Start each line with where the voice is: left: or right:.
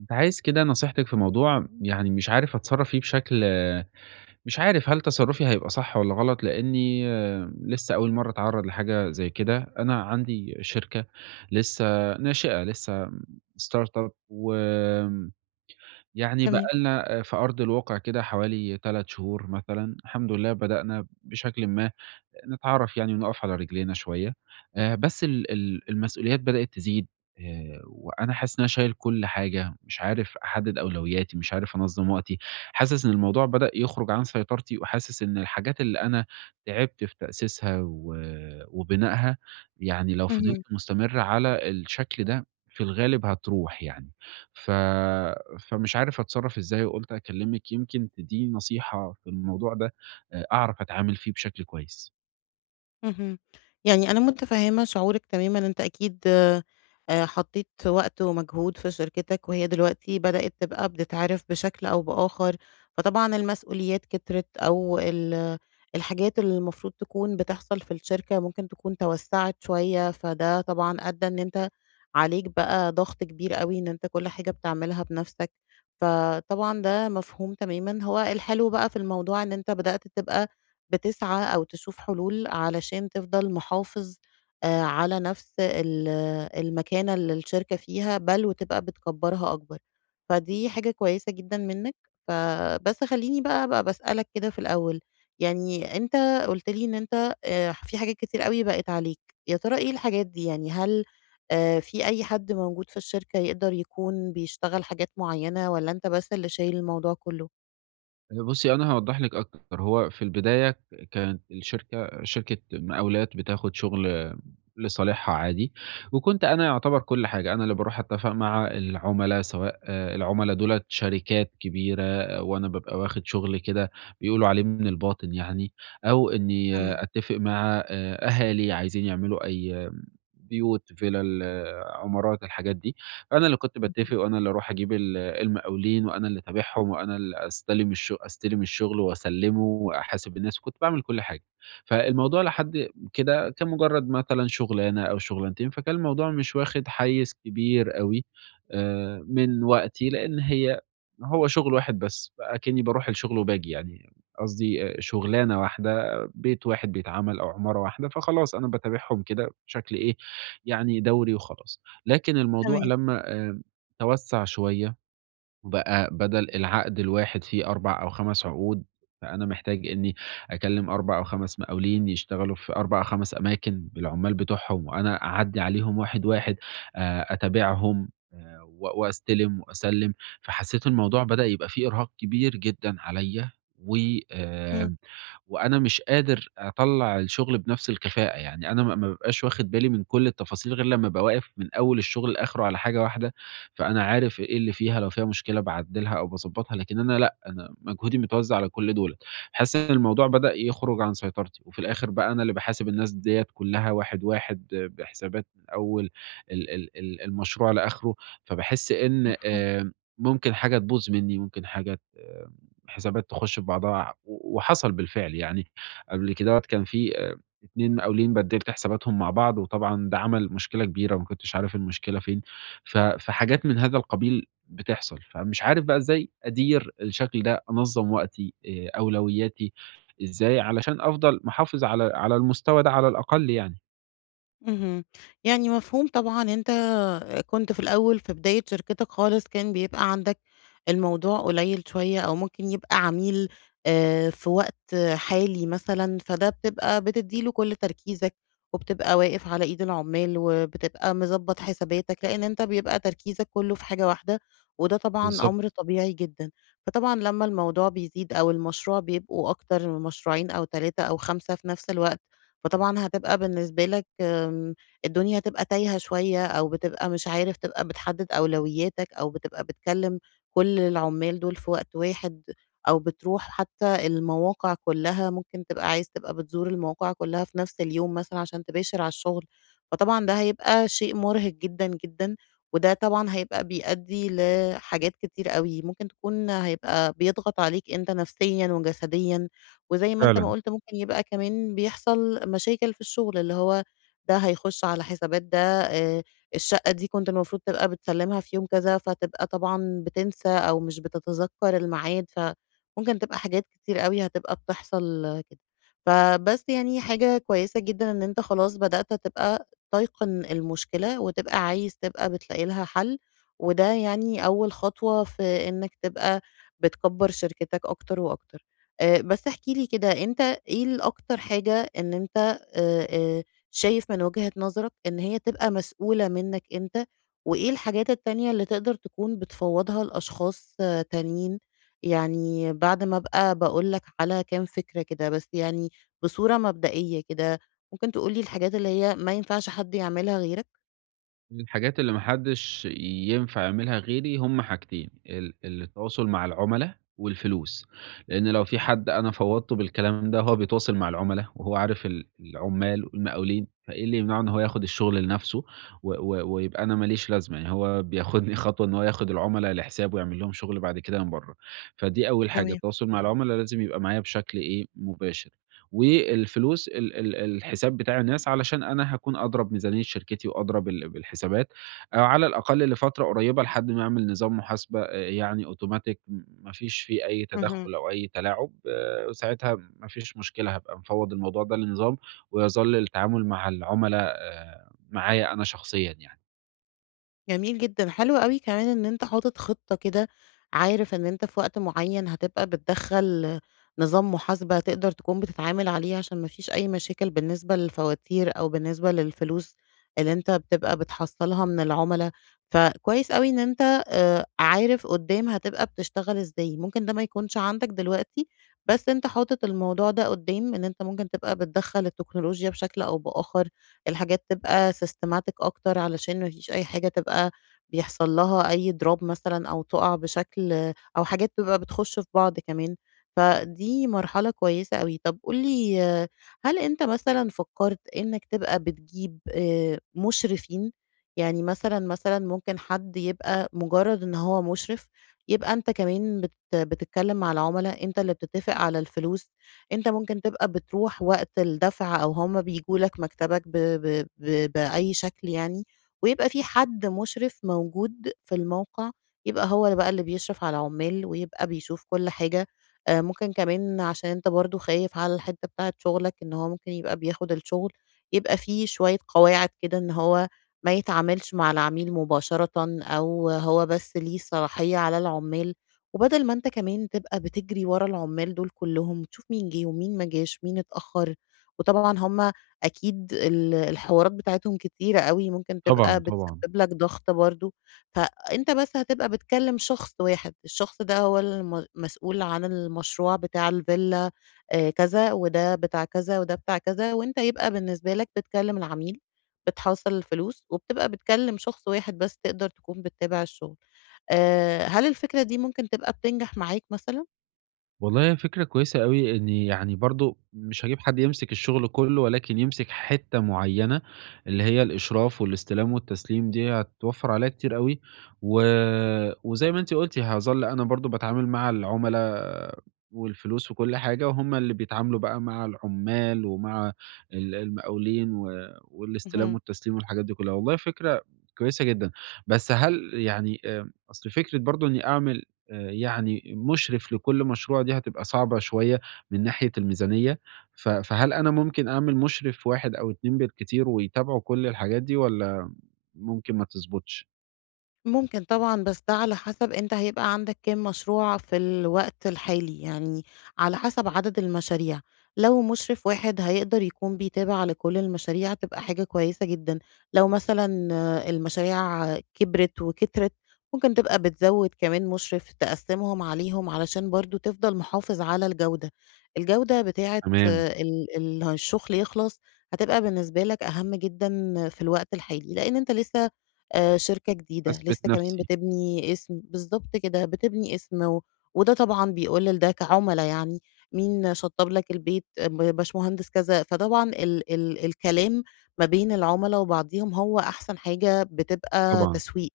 right: كنت عايز كده نصيحتِك في موضوع يعني مش عارف أتصرّف فيه بشكل. مش عارف هل تصرُّفي هيبقى صح والّا غلط، لإني آه، لسه أول مرّة أتعرّض لحاجة زي كده. أنا عندي شركة لسه ناشئة، لسه startup يعني بقى
left: تمام.
right: لنا في أرض الواقع كده حوالي 3 شهور مثلًا، الحمد لله بدأنا بشكلٍ ما نتعرّف يعني ونقف على رجلينا شوية. بس ال المسؤوليات بدأت تزيد. وأنا حاسس إن أنا شايل كل حاجة، مش عارف أحدّد أولوياتي، مش عارف أنظّم وقتي، حاسس إن الموضوع بدأ يخرج عن سيطرتي، وحاسس إن الحاجات اللي أنا تعبت في تأسيسها وبنائها، يعني لو فضلت
left: اهم.
right: مستمر على الشكل ده، في الغالب هتروح يعني. ف فمش عارف أتصرّف إزاي، وقُلت أكلّمِك يمكن تدّيني نصيحة في الموضوع ده، أعرف أتعامل فيه بشكل كويس.
left: اهم. يعني أنا متفهمة شعورِك تمامًا، أنت أكيد حطيت وقت ومجهود في شركتك، وهي دلوقتي بدأت تبقى بتتعرف بشكل أو بآخر، فطبعًا المسؤوليات كترت أو الحاجات اللي المفروض تكون بتحصل في الشركة ممكن تكون توسّعت شوية، فده طبعًا أدّى إن أنت عليك بقى ضغط كبير أوي، إن أنت كل حاجة بتعملها بنفسك، فطبعًا ده مفهوم تمامًا. هو الحلو بقى في الموضوع إن أنت بدأت تبقى بتسعى أو تشوف حلول علشان تفضل محافظ على نفس المكانة اللي الشركة فيها، بل وتبقى بتكبّرها أكبر. فدي حاجة كويسة جدًا منّك، فبس خلّيني بقى أبقى باسألك كده في الأول، يعني أنت قُلت لي إن أنت في حاجات كتير أوي بقِت عليك، يا ترى إيه الحاجات دي؟ يعني هل في أي حد موجود في الشركة يقدر يكون بيشتغل حاجات معيّنة والّا أنت بس اللي شايل الموضوع كُلّه؟
right: بُصّي، أنا هاوضّح لِك أكتر. هو في البداية كانت الشركة شركة مقاولات بتاخد شغل لصالحها عادي، وكنت أنا يعتبر كل حاجة، أنا اللي باروح أتفق مع العُملا سواء العُملا دُولة شركات كبيرة آه، وأنا بابقى واخد شغل كده بيقولوا عليه من الباطن يعني، أو إني آه،
left: تمام.
right: أتّفق مع أهالي عايزين يعملوا أي آه، بيوت، فِلَل، عمارات، الحاجات دي. أنا اللي كنت
left: اهم.
right: باتفق وأنا اللي أروح أجيب ال المقاولين وأنا اللي أتابعهم وأنا اللي أستلم الشغل وأسلّمه وأحاسب الناس، وكنت باعمل كل حاجة. فالموضوع لحد كده كان مجرّد مثلًا شغلانة أو شغلانتين، فكان الموضوع مش واخد حيّز كبير أوي من وقتي، لإن هو شغل واحد بس، أكنّي باروح الشغل وباجي يعني قصدي شغلانة واحدة، بيت واحد بيتعمل أو عمارة واحدة، فخلاص أنا باتابعهم كده بشكل إيه، يعني دوري وخلاص. لكن الموضوع
left: تمام.
right: لمّا توسّع شوية، وبقى بدل العقد الواحد فيه 4 أو 5 عقود، فأنا محتاج إنّي أكلّم 4 أو 5 مقاولين يشتغلوا في 4 أو 5 أماكن بالعمّال بتوعهم، وأنا أعدّي عليهم واحد، واحد، أتابعهم آه، وأستلم وأسلّم. فحسّيت الموضوع بدأ يبقى فيه إرهاق كبير جدًا عليّا و
left: إمم.
right: آآ وأنا مش قادر أطلّع الشغل بنفس الكفاءة، يعني أنا ما بابقاش واخد بالي من كل التفاصيل غير لمّا أبقى واقف من أول الشغل لآخره على حاجة واحدة، فأنا عارف إيه اللي فيها، لو فيها مشكلة باعدّلها أو باضبّطها، لكن أنا لأ، أنا مجهودي متوزّع على كل دُولة. باحس إن الموضوع بدأ يخرج عن سيطرتي، وفي الآخر بقى أنا اللي باحاسب الناس ديّة كلّها واحد، واحد، بحسابات من أول ال المشروع لآخره. فباحس إن ممكن حاجة تبوظ منّي، ممكن حاجة ت حسابات تخش في بعضها، وحصل بالفعل يعني قبل كدهوّة كان في 2 مقاولين بدّلت حساباتهم مع بعض، وطبعًا ده عمل مشكلة كبيرة ما كنتش عارف المشكلة فين. فحاجات من هذا القبيل بتحصل، فمش عارف بقى إزاي أدير الشكل ده، أنظّم وقتي، أولوياتي إزاي علشان أفضل محافظ على المستوى ده على الأقل يعني.
left: اهم. يعني مفهوم طبعًا أنت كنت في الأول في بداية شركتك خالص كان بيبقى عندك الموضوع قليل شوية أو ممكن يبقى عميل في وقت حالي مثلًا، فده بتبقى بتدّي له كل تركيزك وبتبقى واقف على إيد العمّال وبتبقى مضبّط حساباتك، لإن أنت بيبقى تركيزك كُلّه في حاجة واحدة وده طبعًا أمر
right: بالضبط.
left: طبيعي جدًا. فطبعًا لمّا الموضوع بيزيد أو المشروع بيبقوا أكتر من مشروعين أو 3 أو 5 في نفس الوقت، فطبعًا هتبقى بالنسبة لك، آمم، الدنيا هتبقى تايهة شوية أو بتبقى مش عارف تبقى بتحدد أولوياتك أو بتبقى بتكلم كل العمال دول في وقت واحد، أو بتروح حتى المواقع كلها ممكن تبقى عايز تبقى بتزور المواقع كلها في نفس اليوم مثلًا عشان تباشر على الشغل، فطبعًا ده هيبقى شيء مرهق جدًا، جدًا، وده طبعًا هيبقى بيؤدي لحاجات كتير أوي، ممكن تكون هيبقى بيضغط عليك أنت نفسيًا وجسديًا، وزي ما أنت ما
right: فعلًا.
left: قُلت ممكن يبقى كمان بيحصل مشاكل في الشغل، اللي هو ده هيخش على حسابات ده، الشقة دي كنت المفروض تبقى بتسلّمها في يوم كذا، فتبقى طبعًا بتنسى أو مش بتتذكّر الميعاد، فممكن تبقى حاجات كتير أوي هتبقى بتحصل كده. فبس يعني حاجة كويسة جدًا إن أنت خلاص بدأت تبقى تَيقِن المشكلة، وتبقى عايز تبقى بتلاقي لها حل، وده يعني أول خطوة في إنّك تبقى بتكبّر شركتك أكتر وأكتر. بس احكِ لي كده، أنت إيه الأكتر حاجة إن أنت آآ شايف من وجهة نظرك إن هي تبقى مسؤولة منّك أنت، وإيه الحاجات التانية اللي تقدر تكون بتفوّضها لأشخاص آه، تانيين؟ يعني بعد ما أبقى باقول لك على كام فكرة كده، بس يعني بصورة مبدئية كده، ممكن تقول لي الحاجات اللي هي ما ينفعش حد يعملها غيرك؟
right: من الحاجات اللي ما حدش ينفع يعملها غيري هم حاجتين، ال التواصل مع العُملا والفلوس، لإن لو في حد أنا فوّضته بالكلام ده هو بيتواصل مع العُملا وهو عارف ال العُمّال والمقاولين، فإيه اللي يمنعه إن هو ياخد الشغل لنَفْسه و و ويبقى أنا ما ليش لازمة، يعني هو بياخدني خطوة إن هو ياخد العُملا لحسابه ويعمل لهم شغل بعد كده من برّه. فدي أول حاجة
left: تمام.
right: التواصل مع العُملا لازم يبقى معايا بشكل إيه، مباشر. والفلوس ال الحساب بتاع الناس علشان أنا هاكون أدرى بميزانية شركتي وأدرى بالحسابات، أو على الأقل لفترة قريبة لحد ما أعمل نظام محاسبة يعني أوتوماتيك ما فيش فيه أي
left: اهم.
right: تدخُّل أو أي تلاعب، آه، ساعتها ما فيش مشكلة هابقى مفوّض الموضوع ده لنظام، ويظل التعامل مع العُملا معايا أنا شخصيًا يعني.
left: جميل جدًا، حلو أوي كمان إن أنت حاطط خطة كده، عارف إن أنت في وقت معين هتبقى بتدخّل نظام محاسبة تقدر تكون بتتعامل عليه، عشان ما فيش أي مشاكل بالنسبة للفواتير أو بالنسبة للفلوس اللي أنت بتبقى بتحصّلها من العُملا، فكويس أوي إن أنت عارف قدّام هتبقى بتشتغل إزاي، ممكن ده ما يكونش عندك دلوقتي، بس أنت حاطط الموضوع ده قدّام إن أنت ممكن تبقى بتدخّل التكنولوجيا بشكل أو بآخر الحاجات تبقى systematic أكتر علشان ما فيش أي حاجة تبقى بيحصل لها أي drop مثلًا أو تُقع بشكل أو حاجات تبقى بتخش في بعض كمان، فدي مرحلة كويسة أوي. طب قُل لي هل أنت مثلًا فكّرت إنّك تبقى بتجيب مُشرفين؟ يعني مثلًا، مثلًا ممكن حد يبقى مجرّد إن هو مُشرف، يبقى أنت كمان بتتكلّم مع العُملا، أنت اللي بتتّفق على الفلوس أنت ممكن تبقى بتروح وقت الدفع أو هم بييجوا لك مكتبك ب ب ب بأي شكل يعني، ويبقى في حد مُشرف موجود في الموقع، يبقى هو بقى اللي بيشرف على العمّال ويبقى بيشوف كل حاجة، ممكن كمان عشان أنت برضه خايف على الحتّة بتاعة شغلك إن هو ممكن يبقى بياخد الشغل، يبقى في شوية قواعد كده إن هو ما يتعاملش مع العميل مباشرةً أو هو بس ليه صلاحية على العمّال. وبدل ما أنت كمان تبقى بتجري ورا العمال دول كلّهم وتشوف مين جِه ومين ما جاش، مين اتأخّر، وطبعًا هم أكيد الحوارات بتاعتهم كتيرة أوي، ممكن تبقى
right: طبعًا، طبعًا.
left: بتسبب لك ضغط برضه، فأنت بس هتبقى بتكلّم شخص واحد، الشخص ده هو مسؤول عن المشروع بتاع الفيلا كذا، وده بتاع كذا، وده بتاع كذا، وأنت يبقى بالنسبة لك بتكلّم العميل، بتحوّصل الفلوس، وبتبقى بتكلّم شخص واحد بس تقدر تكون بتتابع الشغل. هل الفكرة دي ممكن تبقى بتنجح معاك مثلًا؟
right: والله هي فكرة كويسة أوي إني يعني برضه مش هاجيب حد يمسك الشغل كله، ولكن يمسك حتّة معيّنة، اللي هي الإشراف والاستلام والتسليم دي هتوفّر عليّا كتير أوي، و وزي ما أنتِ قُلتِ هاظل أنا برضه باتعامل مع العُملا والفلوس وكل حاجة، وهُم اللي بيتعاملوا بقى مع العُمّال ومع ال المقاولين والاستلام
left: اهم.
right: والتسليم والحاجات دي كلّها. والله فكرة كويسة جدًا. بس هل يعني أصل فكرة برضه إني أعمل يعني مُشرف لكل مشروع دي هتبقى صعبة شوية من ناحية الميزانية. فهل أنا ممكن أعمل مُشرف واحد أو 2 بالكتير ويتابعوا كل الحاجات دي والّا ممكن ما تضبطش؟
left: ممكن طبعًا، بس ده على حسب أنت هيبقى عندك كام مشروع في الوقت الحالي، يعني على حسب عدد المشاريع. لو مُشرف واحد هيقدر يكون بيتابع لكل المشاريع تبقى حاجة كويسة جدًا، لو مثلًا آه، المشاريع كبرت وكترت ممكن تبقى بتزوّد كمان مُشرف تقسّمهم عليهم علشان برضه تفضل محافظ على الجودة. الجودة بتاعة
right: تمام.
left: آه، ال ال الشغل يخلص هتبقى بالنسبة لك أهم جدًا في الوقت الحالي، لإن أنت لسه شركة جديدة،
right: باثبت
left: لسه كمان
right: نَفْسي.
left: بتبني اسم بالضبط كده، بتبني اسم و وده طبعًا بيقول لده كعُملا يعني، مين شطّب لك البيت؟ آه، باشمهندس كذا، فطبعًا ال ال الكلام ما بين العُملا وبعضيهم هو أحسن حاجة بتبقى
right: طبعًا.
left: تسويق،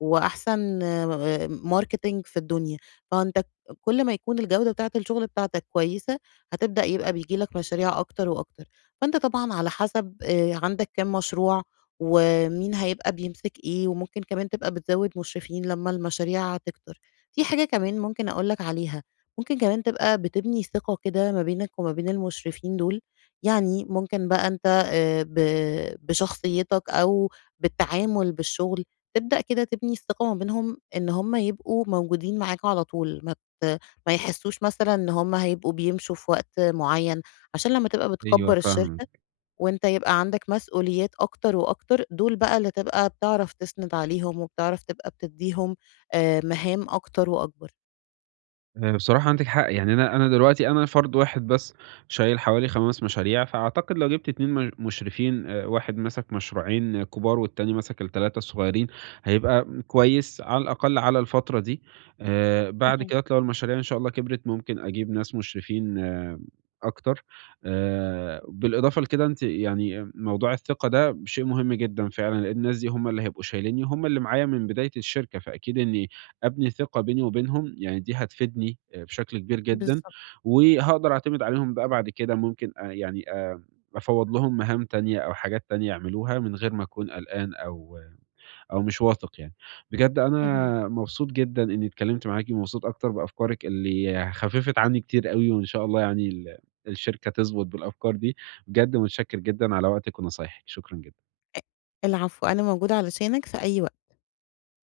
left: وأحسن marketing في الدنيا، فأنت كل ما يكون الجودة بتاعة الشغل بتاعتك كويسة، هتبدأ يبقى بييجي لك مشاريع أكتر وأكتر، فأنت طبعًا على حسب عندك كام مشروع ومين هيبقى بيمسك إيه، وممكن كمان تبقى بتزوّد مشرفين لمّا المشاريع تكتر. في حاجة كمان ممكن أقول لك عليها، ممكن كمان تبقى بتبني ثقة كده ما بينك وما بين المشرفين دول، يعني ممكن بقى أنت ب بشخصيتك أو بالتعامل بالشغل، تبدأ كده تبني الثقة ما بينهم إن هم يبقوا موجودين معاك على طول، ت ما يحسّوش مثلًا إن هم هيبقوا بيمشوا في وقت معيّن، عشان لمّا تبقى
right: أيوه
left: بتكبّر الشركة
right: فاهمك.
left: وأنت يبقى عندك مسؤوليات أكتر وأكتر، دول بقى اللي تبقى بتعرف تسند عليهم وبتعرف تبقى بتدّيهم مهام أكتر وأكبر.
right: بصراحة عندِك حق، يعني أنا دلوقتي أنا فرد واحد بس شايل حوالي 5 مشاريع، فأعتقد لو جِبت 2 مش مشرفين واحد مَسَك مشروعين آه، كبار والتاني مَسَك ال3 الصغيرين، هيبقى كويس على الأقل على الفترة دي. بعد
left: اهم.
right: كده لو المشاريع إن شاء الله كبرت ممكن أجيب ناس مشرفين آه، أكتر. بالإضافة لكده أنتِ يعني موضوع الثقة ده شيء مهم جدًا فعلًا، لأن الناس دي هم اللي هيبقوا شايلينّي وهم اللي معايا من بداية الشركة، فأكيد إني أبني ثقة بيني وبينهم، يعني دي هتفيدني بشكل كبير جدًا،
left: بالضبط.
right: وهاقدر أعتمد عليهم بقى بعد كده ممكن أ يعني أفوّض لهم مهام تانية أو حاجات تانية يعملوها من غير ما أكون قلقان أو آه، أو مش واثق يعني. بجد
left: اهم.
right: أنا مبسوط جدًا إني اتكلمت معاكِ، ومبسوط أكتر بأفكارِك اللي خففت عني كتير أوي، وإن شاء الله يعني ال الشركة تضبط بالأفكار دي. بجد متشكر جدًا على وقتِك ونصايحِك، شكرًا جدًا.
left: أ العفو، أنا موجودة علشانك في أي وقت.